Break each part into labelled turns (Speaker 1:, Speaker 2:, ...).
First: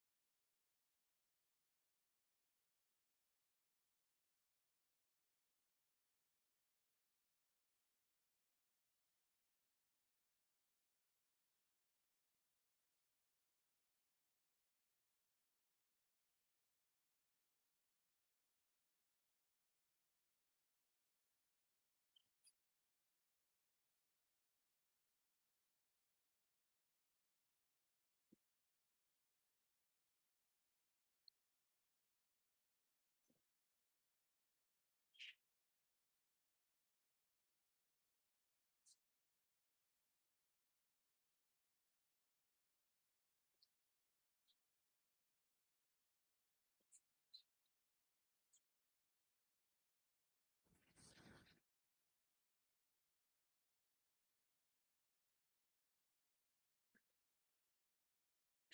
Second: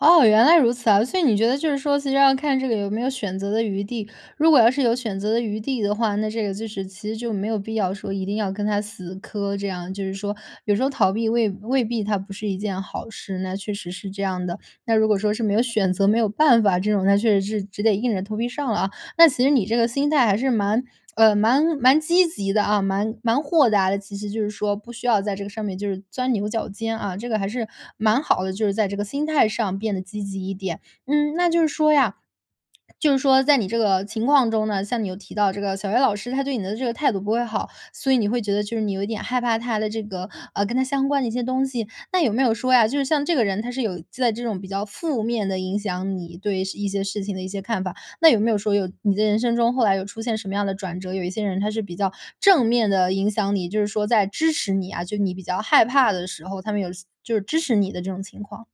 Speaker 1: 哦，原来如此啊。所以你觉得就是说，其实要看这个有没有选择的余地。如果要是有选择的余地的话，那这个就是其实就没有必要说一定要跟他死磕这样。就是说，有时候逃避未未必它不是一件好事，那确实是这样的。那如果说是没有选择，没有办法、这种那确实是只得硬着头皮上了啊。那其实你这个心态还是蛮，呃蛮蛮积极的啊，蛮蛮豁达的。其实就是说，不需要在这个上面就是钻牛角尖啊，这个还是，蛮好的。就是在这个心态上变得积极一点。嗯，那就是说呀就是说在你这个情况中呢，像你又提到这个小学老师，他对你的这个态度不会好，所以你会觉得就是你有一点害怕他的这个，呃，跟他相关的一些东西，那有没有说呀，就是像这个人，他是有在这种比较负面地影响你对一些事情的一些看法？那有没有说，有你的人生中后来有出现什么样的转折？有一些人他是比较正面地影响你，就是说在支持你啊？就是你比较害怕的时候，他们有就是支持你的这种情况？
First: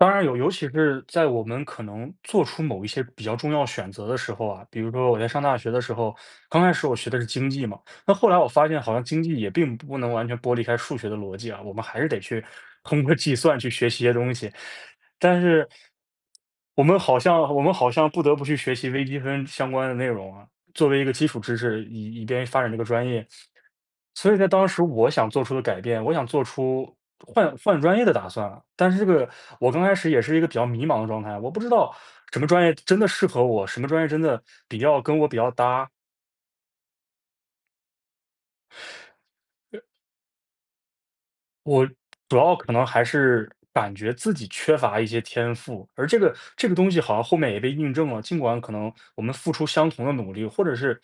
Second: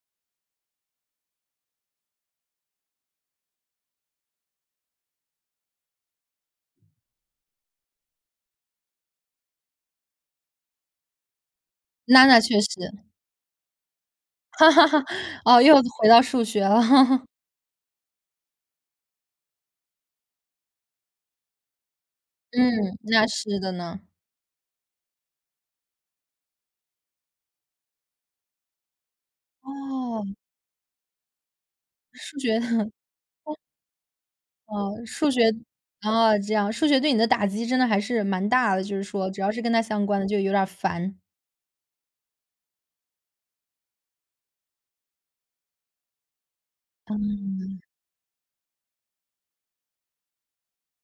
Speaker 2: 当然有，尤其是，在我们可能做出某一些比较重要选择的时候啊。比如说我在上大学的时候，刚开始我学的是经济嘛。那后来我发现好像经济也并不能完全剥离开数学的逻辑啊，我们还是得
Speaker 1: 那那
Speaker 2: 去
Speaker 1: 确实。
Speaker 2: 通过计算去学习一些东西。但
Speaker 1: 哦，
Speaker 2: 是
Speaker 1: 又回到数学了。
Speaker 2: 我们好 像我们好像不得不去学习微积分相关的内容啊，作为一个基础知识，以以便发展这个
Speaker 1: 嗯，
Speaker 2: 专
Speaker 1: 那
Speaker 2: 业。
Speaker 1: 是的呢。
Speaker 2: 所以在当时我想做出的改变，我想做出换换专业的打算了。但是这个，我刚开始也
Speaker 1: 哦。
Speaker 2: 是一个比较迷茫的状态，我不知道
Speaker 1: 是
Speaker 2: 什么
Speaker 1: 觉
Speaker 2: 专
Speaker 1: 得
Speaker 2: 业
Speaker 1: 哦。
Speaker 2: 真的适合我？什么专业真的比
Speaker 1: 哦，
Speaker 2: 较跟我
Speaker 1: 数
Speaker 2: 比
Speaker 1: 学
Speaker 2: 较搭。
Speaker 1: 啊这样，数学对你的打击真的还是蛮大的，就是说，只要是跟他相关的就有点儿烦。
Speaker 2: 我主要可能还是感觉自己缺乏一些天赋，而这个这个东西好像后面也被
Speaker 1: 嗯。
Speaker 2: 印证了。尽管可能我们付出相同的努力，或者是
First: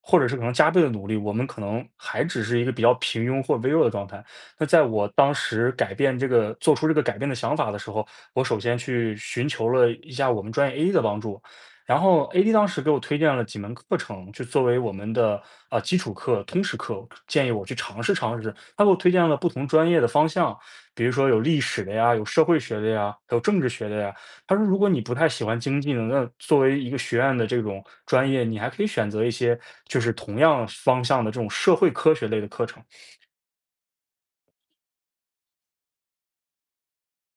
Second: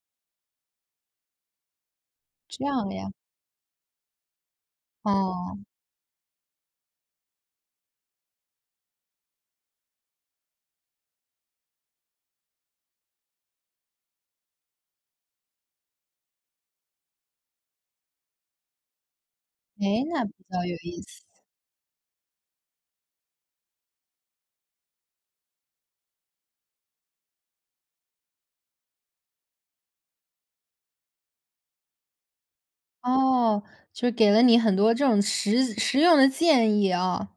Speaker 2: 或者是可能加倍的努力，我们可能还只是一
Speaker 1: 这
Speaker 2: 个比
Speaker 1: 样
Speaker 2: 较
Speaker 1: 的呀。
Speaker 2: 平庸或微弱的状态。那在我当
Speaker 1: 哦。
Speaker 2: 时改变这个做出这个改变的想法的时候，我首先去寻求了一下我们专业 A 的帮助。然后 AD 当时给我推荐了几门课程，就作为我们的，呃，基础课，通识课、建议我去尝试尝试。他给我推荐了不同
Speaker 1: 唉，
Speaker 2: 专业的
Speaker 1: 那
Speaker 2: 方
Speaker 1: 比
Speaker 2: 向，
Speaker 1: 较有意
Speaker 2: 比如
Speaker 1: 思。
Speaker 2: 说有历史的呀，有社会学的呀、有政治学的呀。他说如果你不太喜欢经济呢，那作为一个学院的这种专业，你还可以选择一些，就是同样方向的这种社会科学类的课程。
Speaker 1: 哦，就给了你很多这种实实用的建议啊。